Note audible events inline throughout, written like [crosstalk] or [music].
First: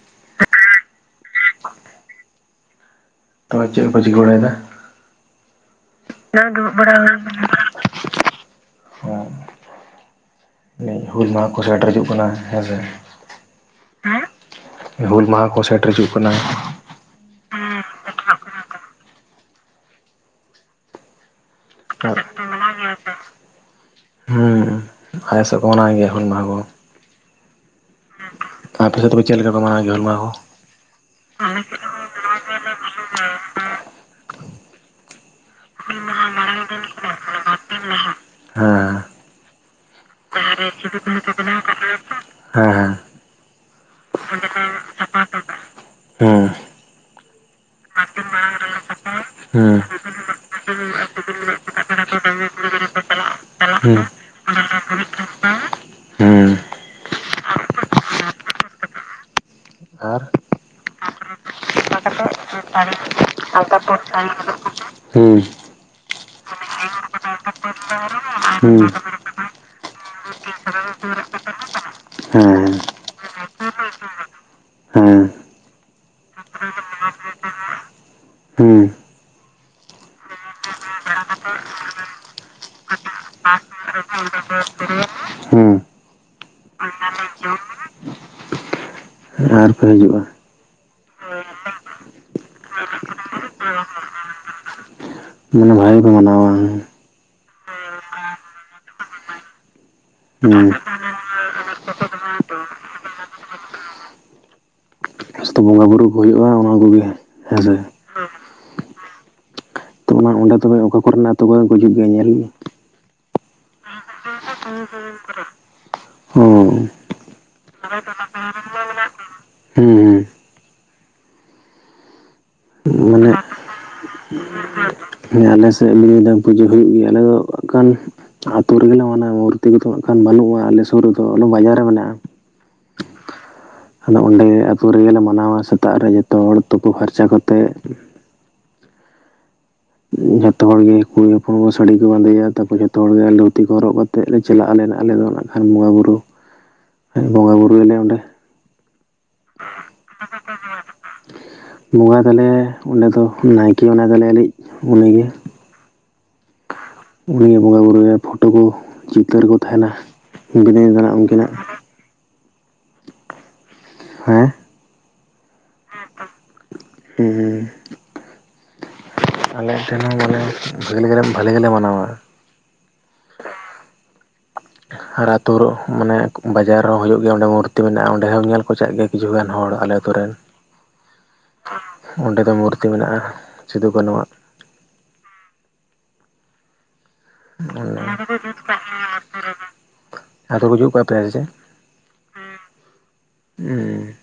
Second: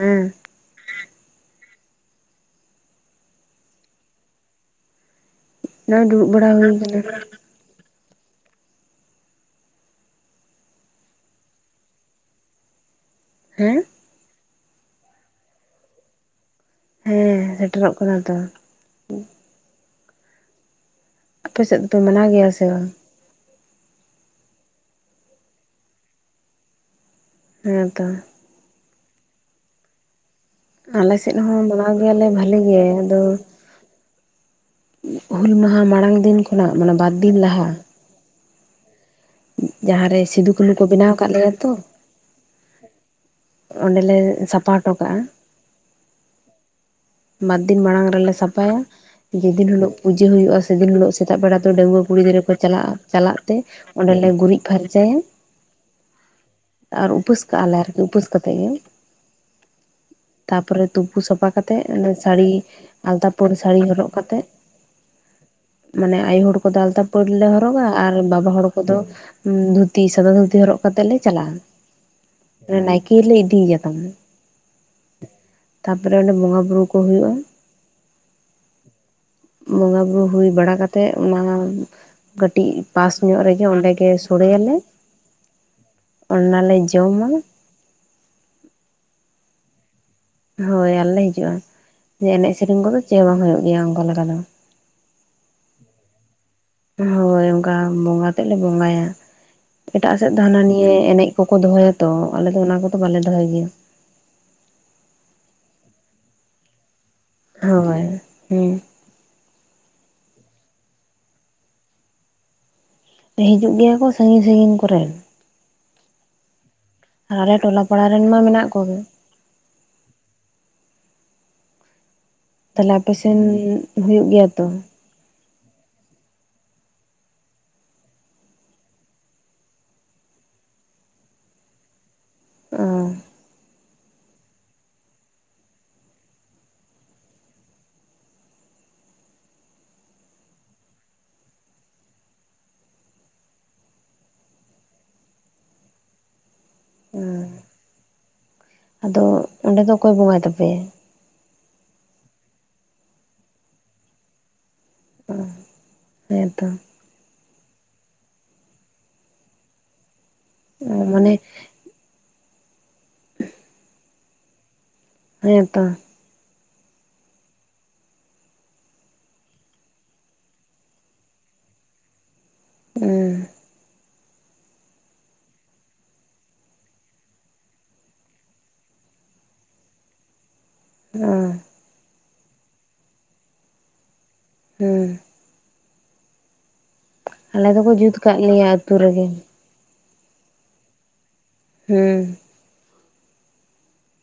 ᱦᱩᱸ ᱛᱚ ᱪᱮᱫ ᱠᱚᱯᱮ ᱪᱤᱠᱟᱹ ᱵᱟᱲᱟᱭ ᱫᱟ ᱱᱚᱜᱼᱚᱭ ᱫᱩᱸᱲᱩᱵ ᱵᱟᱲᱟ ᱦᱩᱭ ᱠᱟᱱᱟ᱾ ᱦᱩᱞ ᱢᱟᱦᱟ ᱠᱚ ᱥᱮᱴᱮᱨ ᱦᱤᱡᱩᱜ ᱠᱟᱱᱟ ᱦᱮᱸ ᱥᱮ ᱦᱮᱸ ᱦᱩᱞ ᱢᱟᱦᱟ ᱠᱚ ᱥᱮᱴᱮᱨ ᱦᱤᱡᱩᱜ ᱠᱟᱱᱟ ᱦᱮᱸ ᱥᱮᱴᱮᱨᱚᱜ ᱠᱟᱱᱟ ᱛᱚ᱾ ᱟᱯᱮ ᱥᱮᱫ ᱫᱚᱯᱮ ᱟᱨ ᱢᱟᱱᱟᱣ ᱜᱮᱭᱟ ᱥᱮ ᱵᱟᱝ? ᱦᱩᱸ ᱟᱞᱮ ᱥᱮᱫ ᱠᱚ ᱢᱟᱱᱟᱣ ᱜᱮᱭᱟ ᱦᱩᱞ ᱢᱟᱦᱟ ᱠᱚ ᱦᱮᱸᱛᱚ ᱟᱯᱮᱥᱮᱫ ᱫᱚ ᱪᱮᱫ ᱞᱮᱠᱟ ᱠᱚ ᱢᱟᱱᱟᱣ ᱜᱮᱭᱟ ᱦᱩᱞ ᱢᱟᱦᱟ ᱠᱚ? ᱟᱞᱮ ᱥᱮᱫ ᱦᱚᱸ ᱢᱟᱱᱟᱣ ᱜᱮᱭᱟᱞᱮ ᱵᱷᱟᱹᱞᱤ ᱜᱮ ᱟᱫᱚ ᱦᱩᱞ ᱢᱟᱦᱟ ᱢᱟᱲᱟᱝ ᱫᱤᱱ ᱠᱷᱚᱱᱟᱜ ᱢᱟᱱᱮ ᱵᱟᱨ ᱫᱤᱱ ᱞᱟᱦᱟ ᱦᱮᱸ ᱡᱟᱦᱟ ᱨᱮ ᱥᱤᱸᱫᱩ ᱠᱟᱹᱱᱩ ᱠᱚ ᱵᱮᱱᱟᱣ ᱟᱠᱟᱫ ᱞᱮᱭᱟ ᱛᱚ᱾ ᱦᱮᱸ ᱦᱮᱸ ᱚᱸᱰᱮ ᱞᱮ ᱥᱟᱯᱟ ᱦᱚᱴᱚ ᱠᱟᱜᱼᱟ᱾ ᱦᱮᱸ ᱵᱟᱨ ᱫᱤᱱ ᱢᱟᱲᱟᱝ ᱨᱮᱞᱮ ᱥᱟᱯᱟᱭᱟ ᱡᱮᱫᱤᱱ ᱦᱩᱸ ᱦᱤᱞᱳᱜ ᱯᱩᱡᱟᱹ ᱦᱩᱭᱩᱜᱼᱟ ᱥᱮᱫᱤᱱ ᱦᱤᱞᱳᱜ ᱥᱮᱸᱛᱟᱜ ᱵᱮᱸᱲᱟ ᱫᱚ ᱰᱟᱹᱝᱜᱩᱣᱟᱹ ᱠᱩᱸᱲᱤ ᱜᱤᱽᱨᱟᱹ ᱠᱚ ᱪᱟᱞᱟᱜᱼᱟ ᱪᱟᱞᱟᱜ ᱛᱮ ᱦᱩᱸ ᱚᱸᱰᱮ ᱞᱮ ᱜᱩᱨᱤᱡᱽ [unintelligible] ᱟᱨ ᱩᱯᱟᱹᱥ ᱠᱟᱜᱼᱟ ᱞᱮ ᱟᱨᱠᱤ ᱩᱯᱟᱹᱥ ᱠᱟᱛᱮᱫ ᱜᱮ ᱟᱨ ᱛᱟᱯᱚᱨᱮ ᱛᱩᱯᱩ ᱥᱟᱯᱷᱟ ᱠᱟᱛᱮᱫ ᱥᱟᱹᱲᱤ ᱟᱞᱛᱟ ᱯᱟᱹᱲ ᱥᱟᱹᱲᱤ ᱦᱚᱨᱚᱜ ᱠᱟᱛᱮᱜ ᱦᱩᱸ ᱢᱟᱱᱮ ᱟᱸᱭᱩ ᱦᱚᱲ ᱠᱚᱫᱚ ᱟᱞᱛᱟ ᱯᱟᱹᱲᱞᱮ ᱦᱚᱨᱚᱜᱟ ᱟᱨ ᱵᱟᱵᱟ ᱦᱚᱲ ᱦᱩᱸ ᱠᱚᱫᱚ ᱫᱷᱩᱸᱛᱤ ᱥᱟᱫᱟ ᱫᱷᱩᱸᱛᱤ ᱦᱚᱨᱚᱜ ᱠᱟᱛᱮᱜ ᱞᱮ ᱪᱟᱞᱟᱜᱼᱟ ᱦᱮᱸ ᱱᱟᱸᱭᱠᱮ ᱞᱮ ᱤᱫᱤᱭᱮᱭᱟ ᱛᱟᱦᱮᱸ ᱦᱮᱸ ᱛᱟᱯᱚᱨᱮ ᱚᱸᱰᱮ ᱵᱚᱸᱜᱟ ᱵᱩᱨᱩ ᱠᱚ ᱦᱩᱭᱩᱜᱼᱟ ᱦᱩᱸ ᱵᱚᱸᱜᱟ ᱵᱩᱨᱩ ᱦᱩᱭ ᱵᱟᱲᱟ ᱠᱛᱮᱫ ᱚᱱᱟ ᱠᱟᱹᱴᱤᱡ ᱯᱟᱥ ᱧᱚᱜ ᱨᱮᱜᱮ ᱚᱸᱰᱮᱜᱮ ᱥᱳᱸᱲᱮᱭᱟᱞᱮ ᱚᱱᱟᱞᱮ ᱡᱚᱢᱟ ᱦᱩᱸ ᱟᱨ ᱠᱚ ᱦᱤᱡᱩᱜᱼᱟ ᱦᱳᱭ ᱟᱨᱞᱮ ᱦᱤᱡᱩᱜᱼᱟ ᱮᱸᱱᱮᱡ ᱥᱮᱸᱨᱮᱧ ᱠᱚᱫᱚ ᱪᱮᱫ ᱵᱟᱝ ᱦᱩᱭᱩᱜ ᱜᱮᱭᱟ ᱚᱱᱠᱟ ᱞᱮᱠᱟ ᱫᱚ ᱢᱟᱱᱮ ᱵᱷᱟᱹᱜᱤ ᱠᱚ ᱢᱟᱱᱟᱣᱟ ᱦᱳᱭ ᱚᱱᱠᱟ ᱵᱚᱸᱜᱟ ᱛᱮᱫ ᱞᱮ ᱵᱚᱸᱜᱟᱭᱟ ᱮᱸᱴᱟᱜ ᱥᱮᱫ ᱫᱚ ᱦᱟᱱᱟ ᱱᱤᱭᱟᱹ ᱮᱸᱱᱮᱡ ᱠᱚᱠᱚ ᱫᱚᱦᱚᱭᱟᱛᱚ ᱟᱞᱮ ᱫᱚ ᱚᱱᱟ ᱠᱚᱫᱚ ᱵᱟᱞᱮ ᱫᱚᱦᱚᱭ ᱜᱮᱭᱟ ᱡᱷᱚᱛᱚ ᱵᱚᱸᱜᱟ ᱵᱩᱨᱩ ᱦᱩᱭᱩᱜᱼᱟ ᱚᱱᱟ ᱠᱚᱜᱮ ᱦᱮᱸᱥᱮ ᱦᱳᱭ ᱦᱩᱸ ᱛᱚ ᱚᱱᱟ ᱚᱸᱰᱮ ᱛᱚᱵᱮ ᱚᱠᱟ ᱠᱚᱨᱮᱱ ᱟᱹᱛᱩ ᱠᱚᱨᱮᱱ ᱠᱚ ᱦᱤᱡᱩᱜ ᱜᱮᱭᱟ ᱧᱮᱞ? ᱦᱤᱡᱩᱜ ᱜᱮᱭᱟ ᱠᱚ ᱥᱟᱺᱜᱤᱧ ᱥᱟᱺᱜᱤᱧ ᱠᱚᱨᱮᱱ ᱦᱩᱸ ᱟᱞᱮ ᱴᱚᱞᱟ ᱯᱟᱲᱟ ᱨᱮᱱ ᱢᱟ ᱢᱮᱱᱟᱜ ᱠᱚᱜᱮ ᱦᱩᱸᱻ ᱛᱟᱦᱟᱞᱮ ᱦᱮᱸ ᱢᱟᱱᱮ ᱟᱯᱮᱥᱮᱱ ᱦᱳᱭᱳᱜ ᱜᱮᱭᱟ ᱛᱚ? ᱟᱞᱮᱥᱮᱫ ᱱᱤᱭᱟᱹ ᱫᱚ ᱯᱩᱡᱟᱹ ᱦᱩᱭᱩᱜ ᱜᱮᱭᱟ ᱟᱞᱮ ᱫᱚ ᱠᱟᱞ ᱟᱹᱛᱳ ᱨᱮᱜᱮᱞᱮ ᱢᱟᱱᱟᱣ ᱢᱩᱨᱛᱤ ᱠᱚᱫᱚ ᱦᱟᱸᱜ ᱵᱟᱹᱱᱩᱜᱼᱟ ᱟᱞᱮ ᱥᱩᱨ ᱨᱮᱫᱚ ᱟᱞᱮ ᱵᱟᱡᱟᱨ ᱨᱮ ᱢᱮᱱᱟᱜᱼᱟ ᱟ ᱟᱫᱚ ᱚᱸᱰᱮ ᱟᱛᱳ ᱨᱮᱜᱮᱞᱮ ᱢᱟᱱᱟᱣᱟ ᱥᱮᱛᱟᱜ ᱨᱮ ᱡᱚᱛᱚ ᱦᱚᱲ ᱛᱳᱯᱩ ᱯᱷᱟᱨᱪᱟ ᱠᱟᱛᱮᱫ ᱡᱷᱚᱛᱚ ᱦᱚᱲ ᱜᱮ ᱠᱩᱲᱤ ᱦᱚᱯᱚᱱ ᱠᱚ ᱥᱟᱹᱲᱤ ᱠᱚ ᱵᱟᱸᱫᱮᱭᱟ ᱛᱟᱨᱯᱚᱨ ᱡᱷᱚᱛᱚ ᱦᱚᱲ ᱜᱮ ᱫᱷᱩᱛᱤ ᱠᱚ ᱦᱚᱨᱚᱜ ᱠᱟᱜ ᱮᱛᱮᱫ ᱞᱮ ᱪᱟᱞᱟᱜᱼᱟ ᱟᱞᱮ ᱟᱞᱮ ᱫᱚ ᱱᱟᱜ ᱠᱷᱟᱱ ᱵᱚᱸᱜᱟᱼ ᱵᱩᱨᱩ ᱵᱚᱸᱜᱟ ᱵᱩᱨᱩᱭᱟᱞᱮ ᱚᱸᱰᱮ ᱦᱩᱸ ᱟᱫᱚ ᱚᱸᱰᱮ ᱫᱚ ᱚᱠᱚᱭ ᱵᱚᱸᱜᱟᱭ ᱛᱟᱯᱮᱭᱟ ᱵᱚᱸᱜᱟᱭ ᱛᱟᱞᱮᱭᱟ ᱚᱸᱰᱮ ᱫᱚ ᱱᱟᱭᱠᱮ ᱵᱚᱸᱜᱟᱭ ᱛᱟᱞᱮᱭ ᱞᱮᱤᱡ ᱩᱱᱤ ᱜᱮ ᱚ ᱦᱮᱸᱛᱚ ᱩᱱᱤᱜᱮ ᱵᱚᱸᱜᱟᱼ ᱵᱩᱨᱩᱭᱟ ᱯᱷᱳᱴᱳ ᱠᱚ ᱪᱤᱛᱟᱹᱨ ᱠᱚ ᱛᱟᱦᱮᱱᱟ ᱵᱤᱫᱩ ᱪᱟᱱᱫᱟᱱ ᱢᱟᱱᱮ ᱩᱱᱠᱤᱱᱟᱜ ᱦᱮᱸ ᱦᱮᱸ ᱛᱚ ᱦᱮᱸ ᱦᱮᱸ ᱟᱞᱮ ᱴᱷᱮᱱ ᱦᱚᱸ ᱢᱟᱱᱮ ᱵᱷᱮᱞᱮ ᱜᱮ ᱵᱷᱟᱹᱞᱤ ᱜᱮᱞᱮ ᱢᱟᱱᱟᱣᱟ ᱦᱩᱸ ᱟᱨ ᱟᱹᱛᱩ ᱨᱚ ᱢᱟᱱᱮ ᱵᱟᱡᱟᱨ ᱨᱮᱦᱚᱸ ᱦᱩᱭᱩᱜ ᱜᱮᱭᱟ ᱚᱸᱰᱮ ᱢᱩᱨᱛᱤ ᱢᱮᱱᱟᱜᱼᱟ ᱚᱸᱰᱮ ᱦᱚᱸ ᱧᱮᱞ ᱠᱚ ᱪᱟᱜ ᱜᱮ ᱠᱤᱪᱷᱩ ᱜᱟᱱ ᱦᱚᱲ ᱟᱞᱮ ᱟᱛᱳ ᱨᱮᱱ ᱦᱩᱸ ᱚᱸᱰᱮ ᱫᱚ ᱢᱩᱨᱛᱤ ᱢᱮᱱᱟᱜᱼᱟ ᱥᱤᱫᱩᱼᱠᱟᱹᱱᱩᱣᱟᱜ ᱦᱩᱸ ᱟᱞᱮ ᱫᱚᱠᱚ ᱡᱩᱛ ᱠᱟᱜ ᱞᱮᱭᱟ ᱟᱹᱛᱩ ᱨᱮᱜᱮ ᱟᱫᱚ ᱠᱚ ᱡᱩᱜ ᱠᱟ ᱯᱮ ᱥᱮ ᱪᱮ ᱦᱩᱸ ᱦᱩᱸ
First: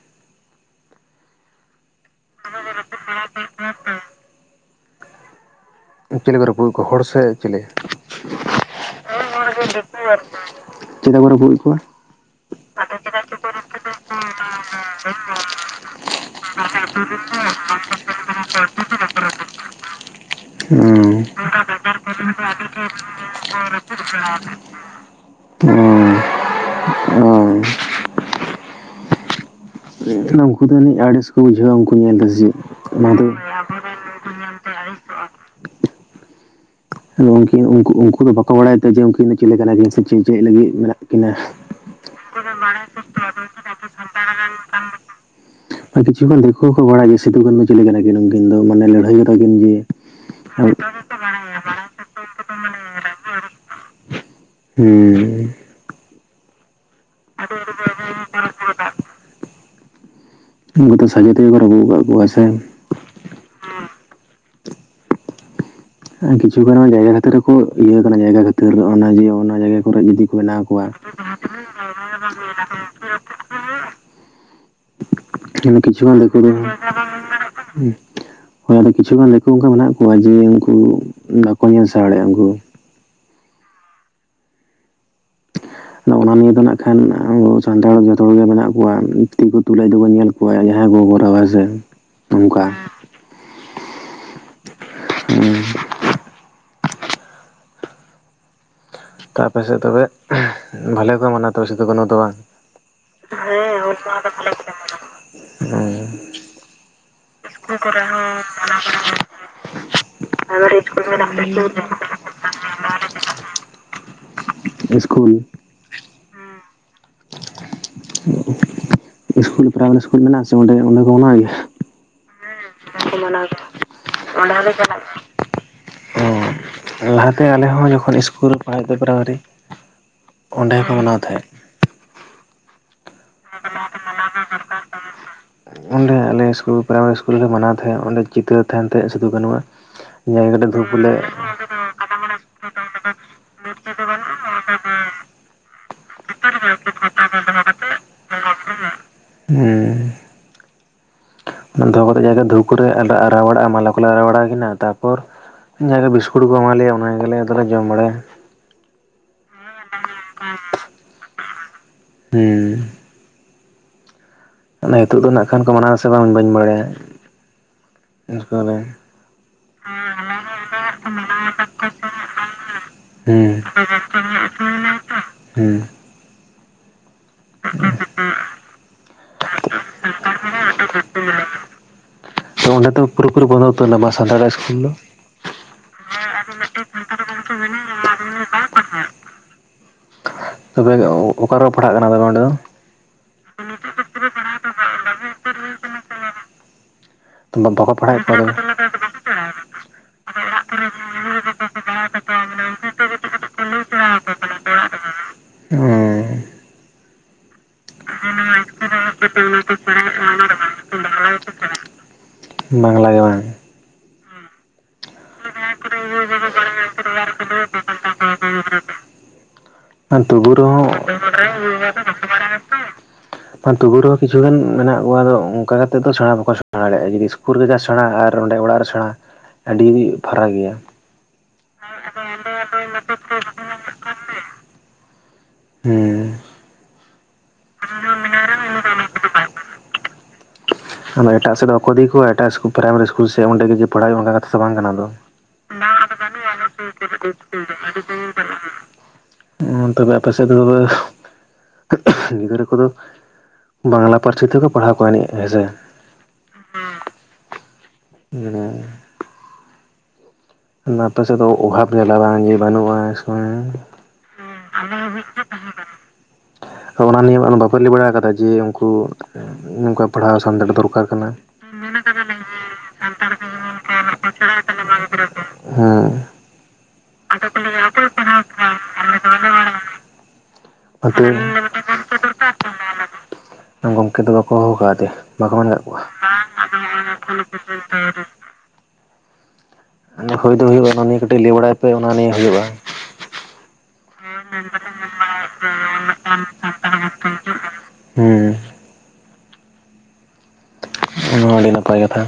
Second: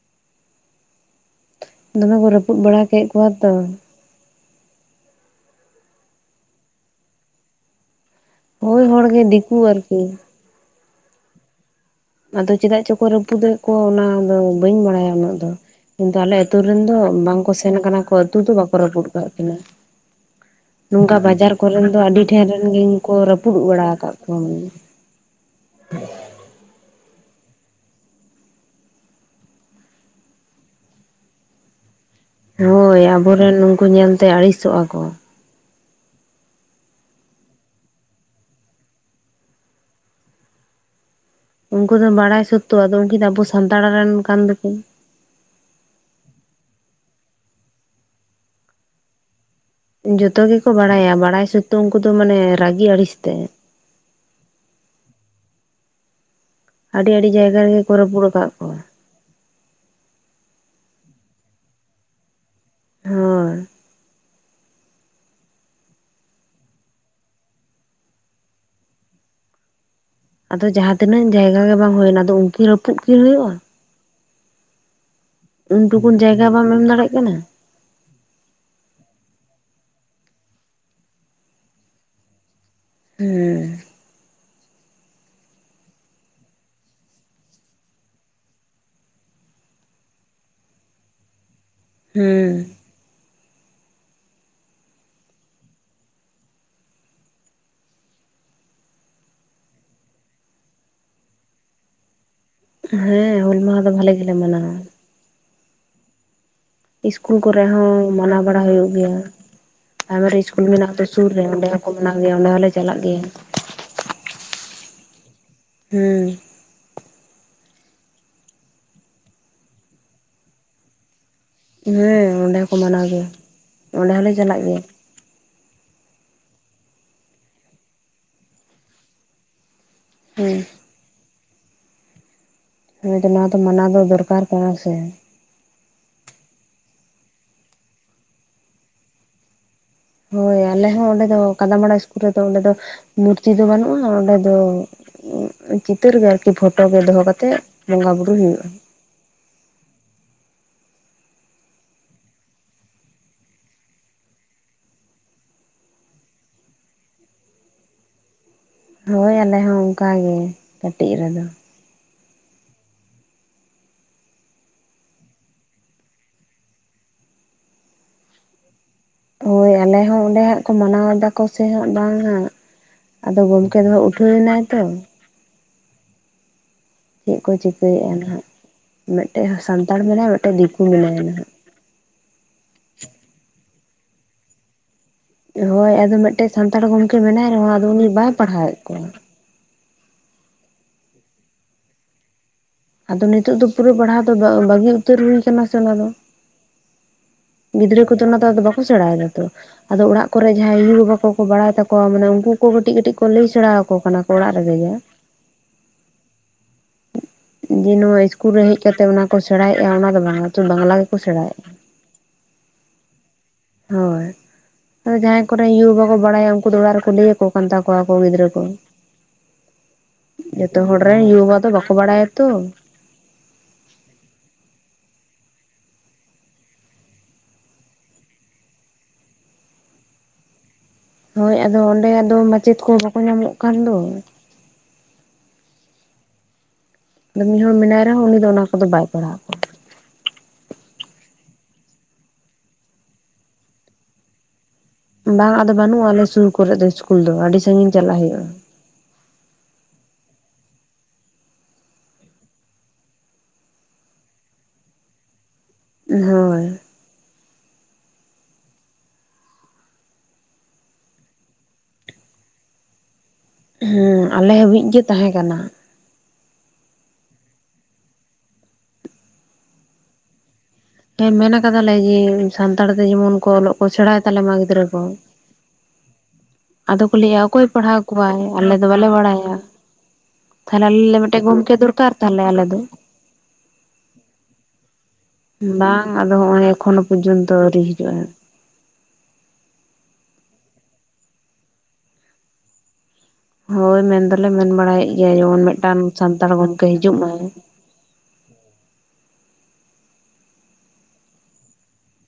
ᱫᱚᱢᱮ ᱠᱚ ᱨᱟᱹᱯᱩᱫ ᱵᱟᱲᱟ ᱠᱮᱫ ᱠᱚᱣᱟ ᱛᱚ ᱪᱤᱞᱮ ᱠᱚ ᱨᱟᱹᱯᱩᱫᱮᱫ ᱠᱚᱣᱟ ᱦᱚᱲ ᱥᱮ ᱪᱤᱞᱤ ᱦᱳᱭ ᱦᱚᱲ ᱜᱮ ᱫᱤᱠᱩ ᱟᱨᱠᱤ ᱪᱮᱞᱮ ᱠᱚ ᱨᱟᱯᱩᱫ ᱠᱚᱣᱟ ᱟᱫᱚ ᱪᱮᱫᱟᱜ ᱪᱚᱠᱚ ᱨᱟᱹᱯᱩᱫ ᱠᱚᱣᱟ ᱚᱱᱟᱫᱚ ᱵᱟᱹᱧ ᱵᱟᱲᱟᱭᱟ ᱩᱱᱟᱹᱜ ᱫᱚ ᱠᱤᱱᱛᱩ ᱟᱞᱮ ᱟᱹᱛᱩ ᱨᱮᱱ ᱫᱚ ᱵᱟᱝᱠᱚ ᱥᱮᱱ ᱠᱟᱱᱟ ᱠᱚ ᱟᱹᱛᱩ ᱫᱚ ᱵᱟᱠᱚ ᱨᱟᱹᱯᱩᱫ ᱠᱟᱜ ᱛᱟᱞᱮᱭᱟ ᱱᱚᱝᱠᱟ ᱵᱟᱡᱟᱨ ᱠᱚᱨᱮᱱ ᱫᱚ ᱟᱹᱰᱤ ᱴᱷᱮᱨ ᱨᱮᱱ ᱜᱮ ᱠᱚ ᱨᱟᱹᱯᱩᱫ ᱵᱟᱲᱟ ᱠᱟᱜ ᱠᱚᱣᱟ ᱢᱮ ᱚᱭ ᱦᱳᱭ ᱩᱱᱠᱩ ᱫᱚ ᱟᱹᱲᱤᱥ ᱠᱚ ᱵᱩᱡᱷᱟᱹᱣᱟ ᱩᱱᱠᱩ ᱧᱮᱞ ᱫᱚ ᱦᱳᱭ ᱟᱵᱚᱨᱮᱱ ᱩᱱᱠᱩ ᱧᱮᱞᱛᱮ ᱟᱹᱲᱤᱥᱚᱜᱼᱟ ᱠᱚ ᱟᱫᱚ ᱩᱱᱠ ᱩᱱᱠᱩ ᱫᱚ ᱵᱟᱠᱚ ᱵᱟᱲᱟᱭ ᱫᱟ ᱡᱮ ᱩᱱᱠᱤᱱ ᱫᱚ ᱪᱮᱞᱮ ᱠᱟᱱᱟ ᱥᱮ ᱪᱮᱫ ᱞᱟᱹᱜᱤᱫ ᱢᱮᱱᱟᱜ ᱠᱤᱱᱟ ᱩᱱᱠᱩ ᱫᱚ ᱵᱟᱲᱟᱭ ᱥᱚᱛᱳ ᱟᱫᱚ ᱩᱱᱠᱤᱱ ᱫᱚ ᱟᱵᱚ ᱥᱟᱱᱛᱟᱲ ᱨᱮᱱ ᱠᱟᱱ ᱫᱚᱠᱤᱱ ᱠᱤᱪᱷᱩ ᱜᱟᱱ ᱫᱤᱠᱩ ᱦᱚᱸ ᱠᱚ ᱵᱟᱭᱟ ᱡᱮ ᱥᱤᱫᱼ ᱠᱟᱹᱱᱩ ᱪᱤᱞᱤ ᱠᱟᱱᱟ ᱠᱤᱱ ᱩᱱᱠᱤᱱ ᱫᱚ ᱢᱟᱱᱮ ᱞᱟᱹᱲᱦᱟᱹᱭ ᱠᱟᱫᱟᱠᱤᱱ ᱡᱮ ᱡᱚᱛᱚ ᱜᱮᱠᱚ ᱦᱩᱸ ᱵᱟᱲᱟᱭᱟ ᱵᱟᱲᱟᱭ ᱥᱩᱛᱩ ᱩᱱᱠᱩ ᱫᱚ ᱢᱟᱱᱮ ᱨᱟᱹᱜᱤ ᱟᱹᱲᱤᱥ ᱛᱮ ᱦᱩᱸ ᱟᱹᱰᱤ ᱟᱹᱰᱤ ᱡᱟᱭᱜᱟ ᱨᱮᱜᱮ ᱠᱚ ᱨᱟᱹᱯᱩᱫ ᱠᱟᱜ ᱠᱚᱣᱟ ᱩᱱᱠᱩ ᱫᱚ ᱥᱟᱡᱮ ᱛᱮᱜᱮ ᱠᱚ ᱟᱹᱯᱩᱫ ᱠᱟᱜ ᱠᱚᱣᱟ ᱥᱮ ᱦᱳᱭ ᱠᱤᱪᱷᱩᱜᱟᱱ ᱡᱟᱭᱜᱟ ᱠᱷᱟᱹᱛᱤᱨ ᱨᱮᱠᱚ ᱤᱭᱟᱹ ᱠᱟᱱᱟ ᱡᱟᱭᱜᱟ ᱠᱷᱟᱹᱛᱤᱨ ᱡᱮ ᱚᱱᱟ ᱡᱟᱭᱜᱟ ᱠᱚᱨᱮ ᱡᱩᱫᱤ ᱠᱚ ᱵᱮᱱᱟᱣ ᱟᱫᱚ ᱠᱚᱣᱟ ᱡᱟᱦᱟᱸ ᱛᱤᱱᱟᱹᱜ ᱡᱟᱭᱜᱟ ᱜᱮ ᱵᱟᱝ ᱦᱩᱭᱱᱟ ᱟᱫᱚ ᱩᱱᱠᱤᱱ ᱨᱟᱹᱯᱩᱫ ᱠᱤᱱ ᱦᱩᱭᱩᱜᱼᱟ ᱩᱱ ᱠᱤᱪᱷᱩ ᱜᱟᱱ ᱴᱩᱠᱩᱱ ᱫᱤᱠᱩ ᱡᱟᱭᱜᱟ ᱫᱚ ᱵᱟᱢ ᱮᱢ ᱫᱟᱲᱮᱜ ᱠᱟᱱᱟ᱾ ᱦᱳᱭ ᱟᱫᱚ ᱠᱤᱪᱷᱩᱜᱟᱱ ᱫᱤᱠᱩ ᱚᱱᱠᱟ ᱢᱮᱱᱟᱜ ᱠᱚᱣᱟ ᱡᱮ ᱩᱱᱠᱩ ᱵᱟᱠᱚ ᱧᱮᱞ ᱥᱟᱦᱟᱫᱟᱲᱮᱭᱼᱟ ᱩᱱᱠᱩ ᱦᱮᱸ ᱟᱫᱚ ᱚᱱᱟ ᱱᱤᱭᱟᱹ ᱫᱚ ᱱᱟᱜ ᱠᱷᱟᱱ ᱟᱚ ᱥᱟᱱᱛᱟᱲ ᱡᱚᱛᱚ ᱦᱚᱲᱮ ᱢᱮᱱᱟᱜ ᱠᱚᱣᱟ ᱫᱤᱠᱩ ᱛᱩᱞᱟᱹᱡ ᱫᱚᱵᱚᱱ ᱧᱮᱞ ᱠᱚᱣᱟ ᱡᱟᱦᱟᱸ ᱠᱚ ᱠᱚᱨᱟᱣ ᱦᱮᱸ ᱥᱮ ᱚᱱᱠᱟ ᱦᱮᱸ ᱦᱩᱸ ᱛᱟᱯᱟᱥᱮ ᱛᱚᱵᱮ ᱵᱷᱟᱞᱮ ᱠᱚ ᱢᱟᱱᱟᱣᱼᱟ ᱛᱚᱵᱮ ᱥᱤᱫᱩ ᱠᱱᱳ ᱫᱚ ᱵᱟᱝ ᱦᱮᱸ ᱦᱩᱞ ᱢᱟᱦᱟ ᱫᱚ ᱵᱷᱟᱞᱤ ᱜᱮᱞᱮ ᱢᱟᱱᱟᱣᱼᱟ ᱦᱮᱸ ᱤᱥᱠᱩᱞ ᱠᱚᱨᱮ ᱦᱚᱸ ᱢᱟᱱᱟᱣ ᱵᱟᱲᱟ ᱦᱩᱭᱩᱜ ᱜᱮᱭᱟ ᱯᱨᱟᱭᱢᱟᱨᱤ ᱤᱥᱠᱩᱞ ᱢᱮᱱᱟᱜ ᱟᱛᱚ ᱥᱩᱨ ᱨᱮ ᱚᱸᱰᱮ ᱦᱚᱸᱠᱚ ᱢᱮᱱᱟᱜ ᱜᱮᱭᱟ ᱚᱸᱰᱮ ᱦᱚᱞᱮ ᱪᱟᱞᱟᱜ ᱜᱮᱭᱟ᱾ ᱤᱥᱠᱩᱞ ᱦᱩᱸ ᱤᱥᱠᱩᱞ ᱯᱨᱟᱭᱢᱟᱨᱤ ᱤᱥᱠᱩᱞ ᱢᱮᱱᱟᱜ ᱟᱥᱮ ᱚᱸᱰᱮ ᱚᱸᱰᱮ ᱠᱚ ᱢᱮᱱᱟᱜ ᱜᱮᱭᱟ ᱦᱮᱸ ᱚᱸᱰᱮ ᱦᱚᱸᱠᱚ ᱢᱟᱱᱟᱣ ᱜᱮᱭᱟ ᱚᱸᱰᱮ ᱦᱚᱞᱮ ᱪᱟᱞᱟᱜ ᱜᱮᱭᱟ᱾ ᱚ ᱞᱟᱦᱟᱛᱮ ᱟᱞᱮᱦ ᱡᱚᱠᱷᱚᱱ ᱤᱥᱠᱩᱞ ᱨᱮ ᱯᱟᱲᱦᱟᱜ ᱯᱨᱟᱭᱢᱟᱨᱤ ᱦᱩᱸ ᱚᱸᱰᱮ ᱦᱚᱠᱚ ᱢᱟᱱᱟᱣ ᱛᱟᱦᱮᱸᱫ ᱦᱮᱸᱛᱚ ᱱᱚᱣᱟ ᱫᱚ ᱢᱟᱱᱟᱣ ᱫᱚ [unintelligible] ᱠᱟᱱᱟ ᱫᱚᱨᱠᱟᱨ ᱥᱮ᱾ ᱠᱟᱱᱟᱥᱮ ᱚᱸᱰᱮ ᱟᱞᱮ ᱤᱥᱠᱩᱞ ᱯᱨᱟᱭᱢᱟᱨᱤ ᱤᱥᱠᱩᱞ ᱨᱮᱞᱮ ᱢᱟᱱᱟᱣ ᱛᱟᱦᱮᱸᱫ ᱚᱸᱰᱮ ᱪᱤᱛᱟᱹᱨ ᱛᱟᱦᱮᱱ ᱛᱟᱦᱮᱸᱜ ᱥᱤᱫᱩᱠᱟᱹᱱᱩᱣᱟᱜ ᱧᱮᱞ ᱠᱟᱛᱮ ᱫᱷᱩᱯ ᱠᱚᱞᱮ ᱠᱟᱫᱟᱢᱵᱟᱲᱟ ᱤᱥᱠᱩᱞ ᱨᱮᱫᱚ ᱚᱸᱰᱮ ᱫᱚ ᱢᱩᱨᱛᱤ ᱫᱚ ᱵᱟᱹᱱᱩᱜᱼᱟ ᱚᱸᱰᱮ ᱫᱚ ᱪᱤᱛᱟᱹᱨ ᱜᱮ ᱟᱨᱠᱤ ᱯᱷᱳᱴᱚᱜ ᱜᱮ ᱫᱚᱦᱚ ᱠᱟᱛᱮᱜ ᱵᱚᱸᱜᱟ ᱵᱩᱨᱩ ᱦᱩᱭᱩᱜᱼᱟ᱾ ᱦᱮᱸ ᱫᱚᱦᱚ ᱠᱟᱛᱮ ᱡᱟᱭᱜᱟ ᱫᱷᱩᱵ ᱠᱚᱞᱮ ᱟᱨᱟᱣ ᱵᱟᱲᱟᱜᱼᱟ ᱢᱟᱞᱟ ᱠᱚᱞᱮ ᱟᱨᱟᱣ ᱵᱟᱲᱟ ᱟᱠᱤᱱᱟ ᱛᱟᱨᱯᱚᱨ ᱡᱟᱜᱮ ᱵᱤᱥᱠᱩᱴ ᱠᱚ ᱮᱢᱟᱞᱮᱭᱟ ᱚᱱᱟ ᱜᱮᱞᱮ ᱟᱫᱚᱞᱮ ᱡᱚᱢ ᱵᱟᱲᱟᱭᱟ᱾ ᱦᱳᱭ ᱟᱞᱮ ᱦᱚᱸ ᱚᱱᱠᱟ ᱜᱮᱮ ᱠᱟᱹᱴᱤᱡ ᱨᱮᱫᱚ᱾ ᱦᱮᱸ ᱛᱟᱦᱞᱮ ᱱᱤᱛᱚᱜ ᱫᱚ ᱱᱟᱸᱜ ᱠᱷᱟᱱ ᱠᱚ ᱢᱟᱱᱟᱣᱟ ᱥᱮ ᱵᱟᱝ ᱵᱟᱹᱧ ᱵᱟᱲᱟᱭᱟ ᱦᱳᱭ ᱟᱞᱮ ᱦᱚᱸ ᱚᱸᱰᱮ ᱦᱟᱜ ᱠᱚ ᱢᱟᱱᱟᱣ ᱮᱫᱟ ᱠᱚ ᱥᱮ ᱦᱟᱸᱜ ᱵᱟᱝ ᱦᱟᱸᱜ ᱟᱫᱚ ᱜᱚᱢᱠᱮ ᱫᱚ ᱩᱴᱷᱟᱹᱣ ᱮᱱᱟᱭ ᱛᱚ ᱦᱮᱸ ᱪᱮᱫ ᱠᱚ ᱪᱤᱠᱟᱹᱭᱮᱫᱼᱟ ᱱᱟᱜ ᱢᱤᱫᱴᱮᱱ ᱦᱚᱸ ᱥᱟᱱᱛᱟᱲ ᱢᱮᱱᱟᱭᱟ ᱢᱤᱫᱴᱮᱱ ᱫᱤᱠᱩ ᱢᱮᱱᱟᱭᱟ ᱱᱟᱦᱟᱜ ᱛᱚ ᱚᱸᱰᱮ ᱛᱚ ᱯᱩᱨᱟᱹ ᱯᱩᱨᱤ ᱵᱚᱱᱫᱚ ᱩᱛᱟᱹᱨᱱᱟ ᱵᱟᱝ ᱥᱟᱱᱛᱟᱲ ᱟᱜ ᱤᱥᱠᱩᱞ ᱫᱚ ᱦᱳᱭ ᱟᱫᱚ ᱢᱤᱫᱴᱮᱱ ᱥᱟᱱᱛᱟᱲ ᱜᱚᱢᱠᱮ ᱢᱮᱱᱟᱭ ᱨᱮᱦᱚᱸ ᱟᱫᱚ ᱩᱱᱤ ᱵᱟᱭ ᱯᱟᱲᱦᱟᱣᱮᱫ ᱠᱚᱣᱟ᱾ ᱛᱚᱵᱮ ᱠᱷᱟᱡ ᱚᱠᱟᱨᱮᱠᱚ ᱯᱟᱲᱦᱟᱜ ᱠᱟᱱᱟ ᱛᱚᱵᱮ ᱚᱸᱰᱮ ᱫᱚ ᱟᱫᱚ ᱱᱤᱛᱚᱜ ᱫᱚ ᱯᱩᱨᱟᱹ ᱯᱟᱲᱦᱟᱣ ᱫᱚ ᱵᱟᱹᱜᱤ ᱩᱛᱟᱹᱨ ᱦᱩᱭ ᱟᱠᱟᱱᱟ ᱥᱮ ᱚᱱᱟ ᱫᱚ ᱫᱚ ᱵᱟᱠᱚ ᱜᱤᱫᱽᱨᱟᱹ ᱯᱟᱲᱦᱟᱣᱮᱫ ᱠᱚᱫᱚ ᱠᱚᱣᱟ ᱚᱱᱟᱫᱚ ᱫᱚ ᱛᱚᱵᱮ ᱟᱫᱚ ᱵᱟᱠᱚ ᱥᱮᱬᱟᱭᱮᱫᱟ ᱛᱚ ᱟᱫᱚ ᱚᱲᱟᱜ ᱠᱚᱨᱮ ᱡᱟᱦᱟᱸᱭ ᱟᱭᱩ ᱵᱟᱵᱟ ᱠᱚᱠᱚ ᱵᱟᱲᱟᱭ ᱛᱟᱠᱚᱣᱟ ᱢᱟᱱᱮ ᱩᱱᱠᱩ ᱠᱚ ᱠᱟᱹᱴᱤᱡ ᱠᱟᱹᱴᱤᱡ ᱠᱚ ᱞᱟᱹᱭ ᱥᱮᱬᱟ ᱟᱠᱚ ᱠᱟᱱᱟ ᱠᱚ ᱚᱲᱟᱜ ᱨᱮᱜᱮ᱾ ᱚ ᱡᱮ ᱱᱚᱣᱟ ᱤᱥᱠᱩᱞ ᱨᱮ ᱦᱮᱡ ᱠᱟᱛᱮ ᱚᱱᱟ ᱠᱚ ᱥᱮᱬᱟᱭᱮᱫᱼᱟ ᱚᱱᱟ ᱫᱚ ᱵᱟᱝᱟ ᱛᱚ ᱵᱟᱝᱞᱟ ᱜᱮᱠᱚ ᱥᱮᱬᱟᱭᱮᱫᱼᱟ [unintelligible] ᱵᱟᱝᱞᱟ ᱜᱮ ᱵᱟᱝ ᱦᱳᱭ ᱟᱫᱚ ᱡᱟᱦᱟᱸᱭ ᱠᱚᱨᱮᱱ ᱟᱭᱩ ᱵᱟᱵᱟ ᱠᱚ ᱵᱟᱲᱟᱭᱟ ᱩᱱᱠᱩ ᱫᱚ ᱚᱲᱟᱜ ᱨᱮᱠᱚ ᱞᱟᱹᱭ ᱟᱠᱚ ᱠᱟᱱ ᱛᱟᱠᱚᱣᱟ ᱜᱤᱫᱽᱨᱟᱹ ᱠᱚ ᱛᱩᱵᱩ ᱡᱚᱛᱚ ᱦᱚᱲ ᱨᱮᱦᱚᱸ ᱨᱮᱱ ᱟᱭᱩ ᱵᱟᱵᱟ ᱫᱚ ᱵᱟᱠᱚ ᱵᱟᱲᱟᱭᱟ ᱛᱚ ᱵᱟᱝ ᱛᱩᱵᱩ ᱨᱮᱦᱚᱸ ᱠᱤᱪᱷᱩᱩᱜᱟᱱ ᱢᱮᱱᱟᱜ ᱠᱚᱣᱟ ᱛᱚ ᱚᱱᱠᱟ ᱠᱟᱛᱮᱫ ᱫᱚ ᱥᱮᱬᱟ ᱵᱟᱠᱚ ᱥᱮᱬᱟ ᱫᱟᱲᱮᱭᱟᱜᱼᱟ ᱡᱩᱫᱤ ᱤᱥᱠ ᱠᱩᱞ ᱨᱮ ᱡᱟᱦᱟ ᱥᱮᱬᱟ ᱟᱨ ᱚᱸᱰᱮ ᱚᱲᱟᱜ ᱨᱮ ᱥᱮᱬᱟ ᱟᱹᱰᱤ ᱯᱷᱟᱨᱟᱠ ᱜᱮᱭᱟ᱾ ᱦᱳᱭ ᱟᱫᱚ ᱚᱸᱰᱮ ᱟᱫᱚ ᱢᱟᱪᱮᱫ ᱠᱚ ᱵᱟᱠᱚ ᱧᱟᱢᱚᱜ ᱠᱟᱱ ᱫᱚ᱾ ᱦᱮᱸ ᱟᱫᱚ ᱢᱤᱫ ᱦᱚᱲ ᱢᱮᱱᱟᱭ ᱨᱮᱦᱚᱸ ᱩᱱᱤ ᱫᱚ ᱚᱱᱟ ᱠᱚᱫᱚ ᱵᱟᱭ ᱯᱟᱲᱦᱟᱣᱼᱟ ᱦᱟᱱᱟ ᱮᱴᱟᱜ ᱥᱮᱫ ᱫᱚ ᱵᱟᱠᱚ ᱤᱫᱤ ᱠᱚᱭᱟ ᱮᱴᱟᱜ ᱤᱥᱠᱩᱞ ᱯᱨᱟᱭᱢᱟᱨᱤ ᱤᱥᱩᱞ ᱥᱮ ᱚᱸᱰᱮ ᱜᱮ ᱡᱮ ᱯᱟᱲᱦᱟᱣ ᱮᱢ ᱚᱱᱠᱟᱱ ᱠᱟᱛᱷᱟ ᱫᱚ ᱵᱟᱝ ᱠᱟᱱᱟ ᱫᱚ᱾ ᱵᱟᱝ ᱟᱫᱚ ᱵᱟᱱᱩᱜ-ᱟ ᱟᱞᱮ ᱥᱩᱨ ᱠᱚᱨᱮᱫ ᱫᱚ ᱤᱥᱠᱩᱞ ᱫᱚ ᱟᱰᱤ ᱥᱟᱹᱜᱤᱧ ᱪᱟᱞᱟᱜ ᱦᱩᱭᱩᱜ-ᱟ ᱦᱚᱸ ᱛᱚᱵᱮ ᱟᱯᱮ ᱥᱮᱫ ᱛᱚᱵᱮ ᱜᱤᱫᱽᱨᱟᱹ ᱠᱚᱫᱚ ᱵᱟᱝᱞᱟ ᱯᱟᱹᱨᱥᱤ ᱛᱮᱠᱚ ᱯᱟᱲᱦᱟᱣ ᱠᱚᱣᱟ ᱡᱟᱱᱤᱡ ᱦᱮᱸᱥᱮ ᱦᱳᱭ [unintelligible] ᱟᱫᱚ ᱟᱯᱮ ᱥᱮᱫ ᱫᱚ ᱚᱵᱷᱟᱵ ᱡᱟᱞᱟ ᱵᱟᱝ ᱡᱮ ᱵᱟᱹᱱᱩᱜᱼᱟ ᱦᱮᱸ ᱟᱞᱮ ᱦᱟᱹᱵᱤᱡ ᱜᱮ ᱛᱟᱦᱮᱸ ᱠᱟᱱᱟ ᱚᱱᱟ ᱱᱤᱭᱮ ᱵᱟᱯᱮ ᱞᱟᱹᱭ ᱵᱟᱲᱟ ᱟᱠᱟᱫᱟ ᱡᱮ ᱩᱱᱠᱩ ᱱᱚᱝᱠᱟ ᱯᱟᱲᱦᱟᱣ ᱥᱟᱱᱛᱟᱲ ᱫᱚᱨᱠᱟᱨ ᱦᱮᱸ ᱠᱟᱱᱟ ᱢᱮᱱ ᱟᱠᱟᱫᱟᱞᱮ ᱡᱮ ᱥᱟᱱᱛᱟᱲ ᱛᱮ ᱡᱮᱢᱚᱱ ᱠᱚ ᱚᱞᱚᱜ ᱠᱚ ᱥᱮᱬᱟᱭ ᱛᱟᱞᱮ ᱢᱟ ᱜᱤᱫᱽᱨᱟᱹ ᱠᱚ ᱦᱮᱸ ᱟᱫᱚ ᱠᱚ ᱞᱟᱹᱭᱮᱜᱼᱟ ᱚᱠᱚᱭ ᱯᱟᱲᱦᱟᱣ ᱠᱚᱣᱟᱭ ᱟᱞᱮ ᱫᱚ ᱵᱟᱞᱮ ᱵᱟᱲᱟᱭᱟ ᱛᱟᱷᱚᱞᱮ ᱟᱞᱮ ᱟᱯᱮ ᱢᱤᱫᱴᱮᱡ ᱜᱚᱢᱠᱮ ᱫᱚᱨᱠᱟᱨ ᱛᱟᱞᱮ ᱟᱞᱮ ᱫᱚ ᱜᱚᱢᱠᱮ ᱫᱚ ᱵᱟᱠᱚ ᱦᱚᱦᱚ ᱟᱠᱟᱫᱮᱭᱟ ᱵᱟᱝ ᱟᱫᱚ ᱱᱚᱜ-ᱚᱭ ᱮᱠᱷᱚᱱᱚ ᱯᱚᱨᱡᱚᱱᱛᱚ ᱟᱹᱣᱨᱤ ᱦᱤᱡᱩᱜᱼᱟ ᱮ ᱦᱩᱭ ᱫᱚ ᱦᱩᱭᱩᱜᱼᱟ ᱟᱱᱟ ᱱᱤᱭᱮ ᱠᱟᱹᱴᱤᱡ ᱞᱟᱹᱭ ᱵᱟᱲᱟᱭ ᱯᱮ ᱚᱱᱟ ᱱᱤᱭᱮ ᱦᱩᱭᱩᱜᱼᱟ ᱦᱳᱭ ᱢᱮᱱ ᱫᱚᱞᱮ ᱢᱮᱱ ᱵᱟᱲᱟᱭᱮᱫ ᱜᱮᱭᱟ ᱡᱮᱢᱚᱱ ᱢᱤᱫᱴᱟᱝ ᱥᱟᱱᱛᱟᱲ ᱜᱚᱝᱠᱮ ᱦᱤᱡᱩᱜ ᱢᱟᱭ ᱦᱩᱸ ᱚᱱᱟ ᱟᱹᱰᱤ ᱱᱟᱯᱟᱭ ᱠᱟᱛᱷᱟ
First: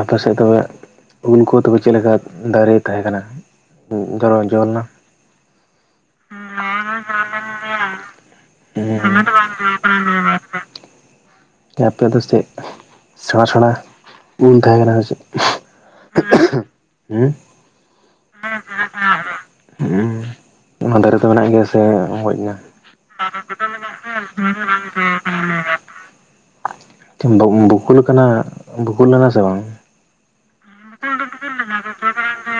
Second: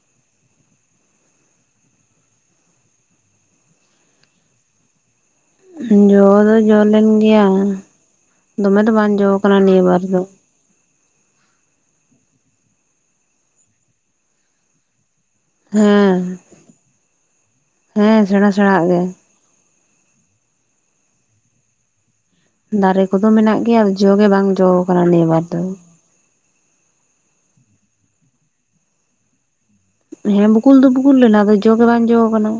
ᱟᱯᱮ ᱥᱮᱫ ᱛᱚᱵᱮ ᱩᱞ ᱠᱚ ᱛᱚᱵᱮ ᱪᱮᱫ ᱞᱮᱠᱟ ᱫᱟᱨᱮ ᱛᱟᱦᱮᱸ ᱠᱟᱱᱟ ᱫᱷᱚᱨᱚ ᱡᱚ ᱞᱮᱱᱟ ᱡᱚ ᱫᱚ ᱡᱚ ᱞᱮᱱ ᱜᱮᱭᱟ ᱫᱚᱢᱮ ᱫᱚ ᱵᱟᱝ ᱡᱚ ᱟᱠᱟᱱᱟ ᱱᱤᱭᱟᱹ ᱵᱟᱨ ᱫᱚ ᱟᱯᱮ ᱫᱚ ᱥᱮᱫ ᱥᱮᱬᱟ ᱥᱮᱬᱟ ᱩᱞ ᱛᱟᱦᱮᱸ ᱠᱟᱱᱟ ᱥᱮ ᱪᱮᱫ ᱦᱮᱸ ᱦᱮᱸ ᱦᱮᱸ ᱥᱮᱬᱟ ᱥᱮᱬᱟ ᱟᱜ ᱜᱮ ᱚ ᱚᱱᱟ ᱫᱟᱨᱮ ᱫᱚ ᱢᱮᱱᱟᱜ ᱜᱮᱭᱟ ᱥᱮ ᱜᱚᱡ ᱮᱱᱟ ᱫᱟᱨᱮ ᱠᱚᱫᱚ ᱢᱮᱱᱟᱜ ᱜᱮᱭᱟ ᱟᱫᱚ ᱡᱚ ᱜᱮ ᱵᱟᱝ ᱡᱚ ᱟᱠᱟᱱᱟ ᱱᱤᱭᱟᱹᱵᱟᱨ ᱫᱚ ᱵᱩᱠᱩᱞ ᱠᱟᱱᱟ ᱵᱩᱠᱩᱞᱱᱟ ᱥᱮ ᱵᱟᱝ ᱦᱮᱸ ᱵᱩᱠᱩᱞ ᱫᱚ ᱵᱩᱠᱩᱞ ᱞᱮᱱᱟ ᱟᱫᱚ ᱡᱚ ᱜᱮ ᱵᱟᱝ ᱡᱚ ᱟᱠᱟᱱᱟ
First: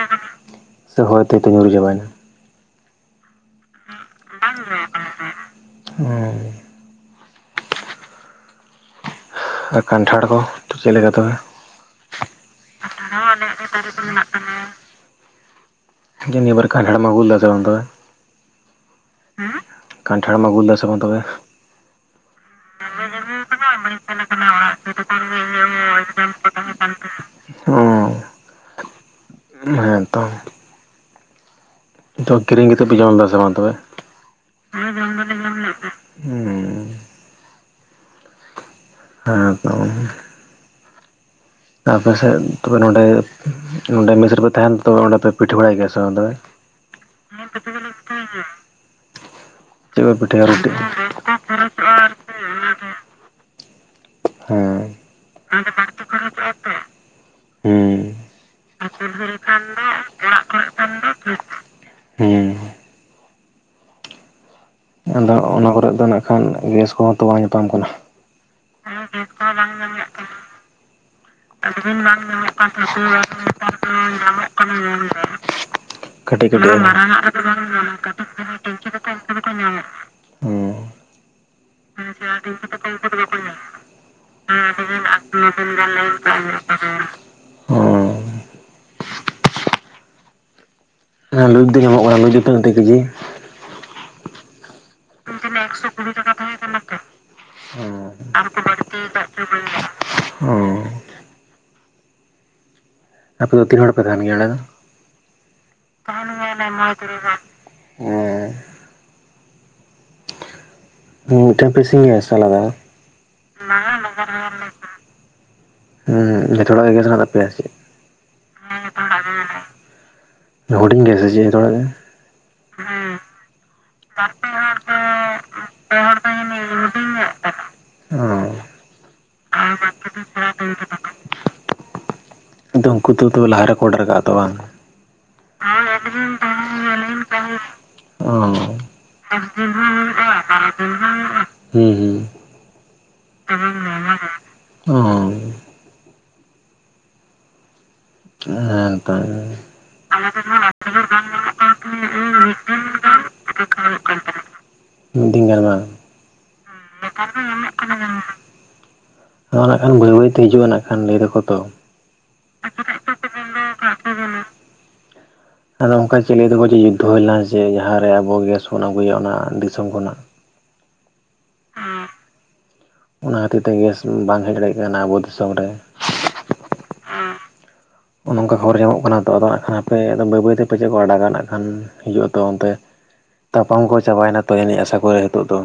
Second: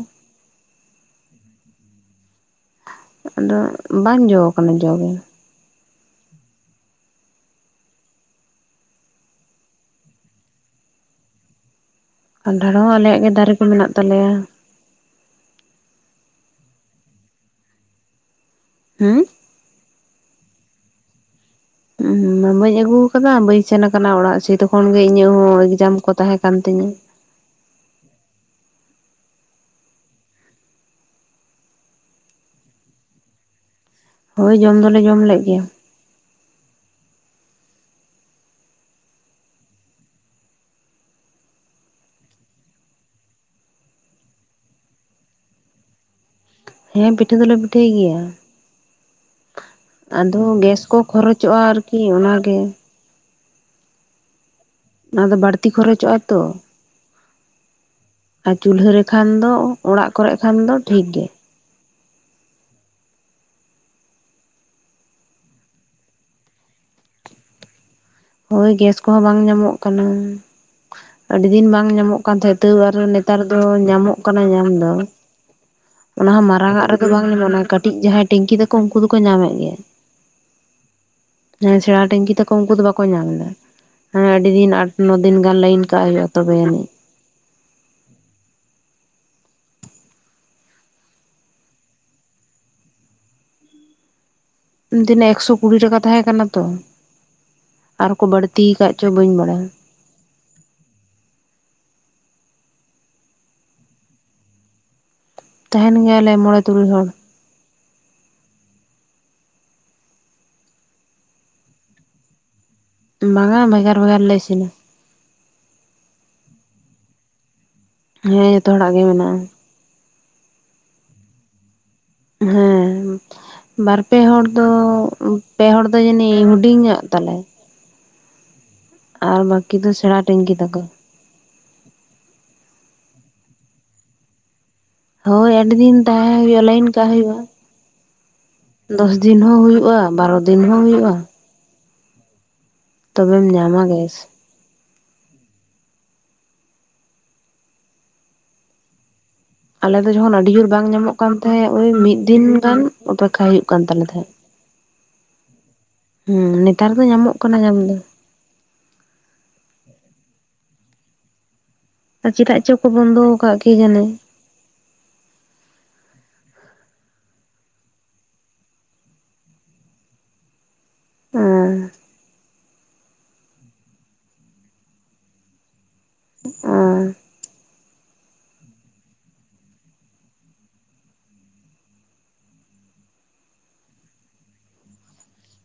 ᱥᱮ ᱦᱚᱭ ᱦᱚᱛᱮᱭ ᱛᱮ ᱧᱩᱨ ᱪᱟᱵᱟᱭᱱᱟ ᱟᱫᱚ ᱵᱟᱝ ᱡᱚ ᱟᱠᱟᱱᱟ ᱡᱚ ᱜᱮ ᱦᱮᱸ ᱟᱨ ᱠᱟᱱᱴᱷᱟᱲ ᱠᱚ ᱛᱚ ᱪᱮᱫ ᱞᱮᱠᱟ ᱛᱚᱵᱮ ᱠᱟᱱᱴᱷᱟᱲ ᱦᱚᱸ ᱟᱞᱮ ᱟᱜ ᱫᱟᱨᱮ ᱫᱚ ᱢᱮᱱᱟᱜ ᱛᱟᱞᱮᱭᱟ ᱱᱤᱭᱟᱹᱵᱟᱨ ᱠᱟᱱᱴᱷᱟᱲ ᱟᱜᱩ ᱞᱮᱫᱟ ᱵᱟᱝ ᱛᱟᱦᱚᱞᱮ ᱦᱩᱸ ᱦᱮᱸ ᱠᱟᱱᱴᱷᱟᱲ ᱟᱜᱩ ᱞᱮᱫᱟ ᱵᱟᱝ ᱛᱟᱦᱚᱞᱮ ᱩ ᱵᱟᱹᱧ ᱟᱹᱜᱩ ᱟᱠᱟᱫᱟ ᱵᱟᱹᱧ ᱥᱮᱱ ᱟᱠᱟᱱᱟ ᱚᱲᱟᱜ ᱥᱮ ᱫᱚ ᱛᱚᱠᱷᱚᱱ ᱜᱮ ᱤᱧᱟᱹᱜ ᱦᱚᱸ ᱮᱠᱡᱟᱢ ᱠᱚ ᱛᱟᱦᱮᱸ ᱠᱟᱱ ᱛᱤᱧᱟᱹ ᱦᱮᱸᱛᱚ ᱱᱤᱛᱚᱜ ᱠᱤᱨᱤᱧ ᱠᱟ ᱠᱟᱛᱮᱫ ᱯᱮ ᱡᱚᱢ ᱞᱮᱫᱟ ᱥᱮ ᱵᱟᱝ ᱛᱚᱵᱮ ᱦᱳᱭ ᱡᱚᱢ ᱫᱚᱞᱮ ᱡᱚᱢ ᱞᱮᱫ ᱜᱮᱭᱟ ᱦᱩᱸ ᱦᱮᱸ ᱛᱚ ᱟᱯᱮᱥᱮᱫ ᱛᱚᱵᱮ ᱱᱚᱸᱰᱮ ᱱᱚᱰᱮ ᱢᱮᱥ ᱨᱮᱯᱮ ᱛᱟᱦᱮᱱᱟ ᱛᱮ ᱚᱸᱰᱮ ᱯᱮ ᱯᱤᱴᱷᱟᱹ ᱵᱟᱲᱟᱭ ᱜᱮᱭᱟ ᱥᱮ ᱵᱟᱝ ᱛᱚᱵᱮ [unintelligible] [unintelligible] ᱦᱮᱸ ᱯᱤᱴᱷᱟᱹ ᱫᱚᱞᱮ ᱯᱤᱴᱷᱟᱹᱭ ᱜᱮᱭᱟ ᱪᱮᱫ ᱯᱮ ᱟᱫᱚ ᱯᱤᱴᱷᱟᱹᱭᱟ ᱨᱩᱴᱤ ᱜᱮᱥ ᱠᱚ ᱠᱷᱚᱨᱚᱪᱚᱜᱼᱟ ᱟᱨᱠᱤ ᱠᱤ ᱚᱱᱟ ᱜᱮ ᱚᱱᱟ ᱫᱚ ᱦᱮᱸ ᱵᱟᱹᱲᱛᱤ ᱵᱟᱨᱛᱤ ᱠᱷᱚᱨᱚᱪᱚᱜᱼᱟ ᱛᱚ ᱠᱷᱚᱨᱪᱚᱜ ᱥᱮ ᱟᱨ ᱪᱩᱞᱦᱟᱹ ᱨᱮᱠᱷᱟᱱ ᱫᱚ ᱚᱲᱟᱜ ᱠᱚᱨᱮ ᱠᱷᱟᱱ ᱫᱚ ᱴᱷᱤᱠ ᱜᱮ ᱦᱮᱸ ᱟᱫᱚ ᱚᱱᱟ ᱠᱚᱨᱜ ᱫᱚ ᱱᱟᱜ ᱠᱷᱟᱱ ᱜᱮᱥ ᱠᱚᱦᱚᱸ ᱛᱚ ᱵᱟᱝ ᱧᱟᱯᱟᱢ ᱠᱟᱱᱟ ᱦᱳᱭ ᱜᱮᱥ ᱠᱚᱦᱚᱸ ᱵᱟᱝ ᱧᱟᱢᱚᱜ ᱠᱟᱱᱟ ᱟᱹᱰᱤ ᱫᱤᱱ ᱵᱟᱝ ᱧᱟᱢᱚᱜ ᱠᱟᱱ ᱛᱟᱦᱮᱸᱜ ᱛ ᱱᱮᱛᱟᱨ ᱫᱚ ᱧᱟᱢᱚᱜ ᱠᱟᱱᱟ ᱧᱟᱢ ᱫᱚ ᱚᱱᱟ ᱦᱚᱸ ᱠᱟᱹᱴᱤᱡ ᱠᱟᱹᱴᱤᱡ ᱢᱟᱨᱟᱝ ᱟᱜ ᱨᱮᱫᱚ ᱵᱟᱝ ᱧᱟᱢᱚᱜᱼᱟ ᱠᱟᱹᱴᱤᱡ ᱟᱱᱟ ᱡᱟᱦᱟᱸᱭ ᱴᱮᱝᱠᱤ ᱛᱟᱠᱚ ᱩᱱᱠᱩ ᱫᱚᱠᱚ ᱧᱟᱢᱮᱫ ᱜᱮᱭᱟ ᱦᱮᱸ ᱦᱮᱸ ᱥᱮᱬᱟ ᱴᱮᱝᱠᱤ ᱛᱟᱠᱚ ᱩᱱᱠᱩ ᱫᱚ ᱵᱟᱠᱚ ᱧᱟᱢ ᱫᱟ ᱦᱮᱸ ᱟᱹᱰᱤ ᱫᱤᱱ ᱟᱴ ᱱᱚ ᱫᱤᱱ ᱜᱟᱱ ᱞᱟᱭᱤᱱ ᱠᱟᱜ ᱦᱩᱭᱩᱜ ᱦᱚᱸ ᱦᱮᱸ ᱞᱩᱪ ᱫᱚ ᱧᱟᱢᱚᱜ ᱠᱟᱱᱟ ᱞᱩᱪ ᱜᱮᱛᱚ ᱢᱤᱫᱴᱮᱜ ᱠᱮᱡᱤ ᱛᱤᱱᱟᱹᱜ ᱮᱠᱥᱚ ᱠᱩᱲᱤ ᱴᱟᱠᱟ ᱛᱟᱦᱮᱸ ᱠᱟᱱᱟ ᱛᱚ ᱟᱨᱠᱚ ᱵᱟᱹᱲᱛᱤ ᱟᱠᱟᱫ ᱪᱚ ᱵᱟᱹᱧ ᱵᱟᱲᱟᱭᱟ ᱚ ᱟᱯᱮ ᱫᱚ ᱛᱤᱱ ᱦᱚᱲ ᱯᱮ ᱛᱟᱦᱮᱱ ᱜᱮᱭᱟ ᱟᱸᱰᱮ ᱫᱚ ᱛᱟᱦᱮᱱ ᱜᱮᱭᱟᱞᱮ ᱢᱚᱬᱮ ᱛᱩᱨᱩᱭ ᱦᱚᱲ [unintelligible] ᱢᱤᱫᱴᱷᱮᱱ ᱯᱮ ᱤᱥᱤᱱ ᱜᱮᱭᱟ ᱥᱮ ᱟᱞᱟᱫᱟ ᱵᱟᱝ-ᱟ ᱵᱷᱮᱜᱟᱨ ᱵᱷᱮᱜᱟᱨ ᱞᱮ ᱤᱥᱤᱱᱟ ᱦᱩᱸ ᱡᱚᱛᱚ ᱦᱚᱲᱟᱜ ᱜᱮ ᱜᱮᱥ ᱢᱮᱱᱟᱜ ᱛᱟᱯᱮᱭᱟ ᱥᱮ ᱪᱮᱫ ᱦᱮᱸ ᱡᱚᱛᱚ ᱦᱚᱲᱟᱜ ᱜᱮ ᱢᱮᱱᱟᱜᱼᱟ᱾ ᱦᱩᱰᱤᱝ ᱜᱮᱥᱮ ᱪᱮᱫ ᱡᱚᱛᱚ ᱦᱚᱲᱟᱜ ᱜᱮ ᱦᱮᱸ ᱵᱟᱨ ᱯᱮ ᱦᱚᱲ ᱫᱚ ᱯᱮ ᱦᱚᱲ ᱫᱚ ᱡᱟᱹᱱᱤᱡ ᱦᱩᱰᱤᱧᱟᱸᱜ ᱛᱟᱞᱮ ᱚ ᱟᱨ ᱵᱟᱠᱤ ᱫᱚ ᱥᱮᱬᱟ ᱴᱮᱝᱠᱤ ᱛᱟᱠᱚ ᱟᱫᱚ ᱩᱱᱠᱩ ᱫᱚ ᱛᱵᱮ ᱞᱟᱦᱟ ᱨᱮᱠᱚ ᱚᱰᱟᱨ ᱠᱟᱜᱼᱟ ᱛᱚ ᱵᱟᱝ ᱦᱳᱭ ᱟᱹᱰᱤ ᱫᱤᱱ ᱛᱟᱦᱮᱸ ᱦᱩᱭᱩᱜᱼᱟ ᱞᱟᱭᱤᱱ ᱠᱟᱜ ᱦᱩᱭᱩᱜᱼᱟ ᱚ ᱫᱚᱥ ᱫᱤᱱ ᱦᱚᱸ ᱦᱩᱭᱩᱜᱼᱟ ᱵᱟᱨᱚ ᱫᱤᱱ ᱦᱚᱸ ᱦᱩᱭᱩᱜᱼᱟ᱾ ᱦᱩᱸ ᱦᱩᱸ ᱛᱚᱵᱮᱢ ᱧᱟᱢᱟ ᱜᱮᱥ ᱚ ᱦᱮᱸ ᱛᱟᱦᱞᱮ ᱟᱞᱮ ᱫᱚ ᱡᱚᱠᱷᱚᱱ ᱟᱹᱰᱤ ᱡᱳᱨ ᱵᱟᱝ ᱧᱟᱢᱚᱜ ᱠᱟᱱ ᱛᱟᱦᱮᱸᱫ ᱳᱭ ᱢᱤᱫ ᱫᱤᱱ ᱜᱟᱱ ᱚᱯᱮᱠᱠᱷᱟ ᱦᱩᱭᱩᱜ ᱠᱟᱱ ᱛᱟᱞᱮ ᱛᱟᱦᱮᱸᱫ ᱢᱤᱫ ᱫᱤᱱ ᱜᱟᱱ ᱵᱟᱝ ᱦᱩᱸ ᱱᱮᱛᱟᱨ ᱫᱚ ᱧᱟᱢᱚᱜ ᱠᱟᱱᱟ ᱧᱟᱢ ᱫᱚ ᱟᱫᱚ ᱱᱟᱜ ᱠᱷᱟᱱ ᱵᱟᱹᱭ ᱵᱟᱹᱭᱛᱮ ᱦᱤᱡᱩᱜᱼᱟ ᱱᱟᱜ ᱠᱷᱟᱱ ᱞᱟᱹᱭ ᱫᱟᱠᱚ ᱛᱚ ᱟᱨ ᱪᱮᱫᱟᱜ ᱪᱚ ᱠᱚ ᱵᱚᱱᱫᱚ ᱟᱠᱟᱫ ᱠᱤᱡᱟᱹᱱᱤ ᱟᱫᱚ ᱚᱱᱠᱟ ᱪᱮᱫ ᱞᱟᱹᱭ ᱫᱟᱠᱚ ᱡᱮ ᱡᱩᱫᱽᱫᱚ ᱦᱩᱭ ᱞᱮᱱᱟ ᱡᱮ ᱡᱟᱦᱟᱸᱨᱮ ᱟᱵᱚ ᱜᱮᱥ ᱵᱚᱱ ᱟᱹᱜᱩᱭᱟ ᱚᱱᱟ ᱫᱤᱥᱚᱢ ᱠᱷᱚᱱᱟᱜ ᱚ ᱚᱱᱟ ᱠᱷᱟᱹᱛᱤᱨ ᱛᱮ ᱜᱮᱥ ᱵᱟᱝ ᱦᱮᱡ ᱫᱟᱲᱮᱭᱟᱜ ᱠᱟᱱᱟ ᱟᱵᱚ ᱫᱤᱥᱚᱢ ᱨᱮ ᱚ ᱱᱚᱝᱠᱟ ᱠᱷᱚᱵᱚᱨ ᱧᱟᱢᱚᱜ ᱠᱟᱱᱟ ᱛᱚ ᱟᱫᱚ ᱦᱟᱸᱜ ᱠᱷᱟᱱ ᱦᱟᱯᱮ ᱵᱟᱹᱭ ᱵᱟᱹᱭᱛᱮ ᱯᱟᱪᱮᱫ ᱠᱚ ᱟᱲᱟᱜᱟ ᱱᱟᱜ ᱠᱷᱟᱱ ᱦᱤᱡᱩᱜ ᱟᱛᱚ ᱚᱱᱛᱮ ᱛᱟᱯᱟᱢ ᱠᱚ ᱪᱟᱵᱟᱭᱮᱱᱟ ᱛᱚ ᱡᱟᱹᱱᱤᱡ ᱟᱥᱟ ᱠᱚᱨᱮ ᱱᱤᱛᱚᱜ ᱫᱚ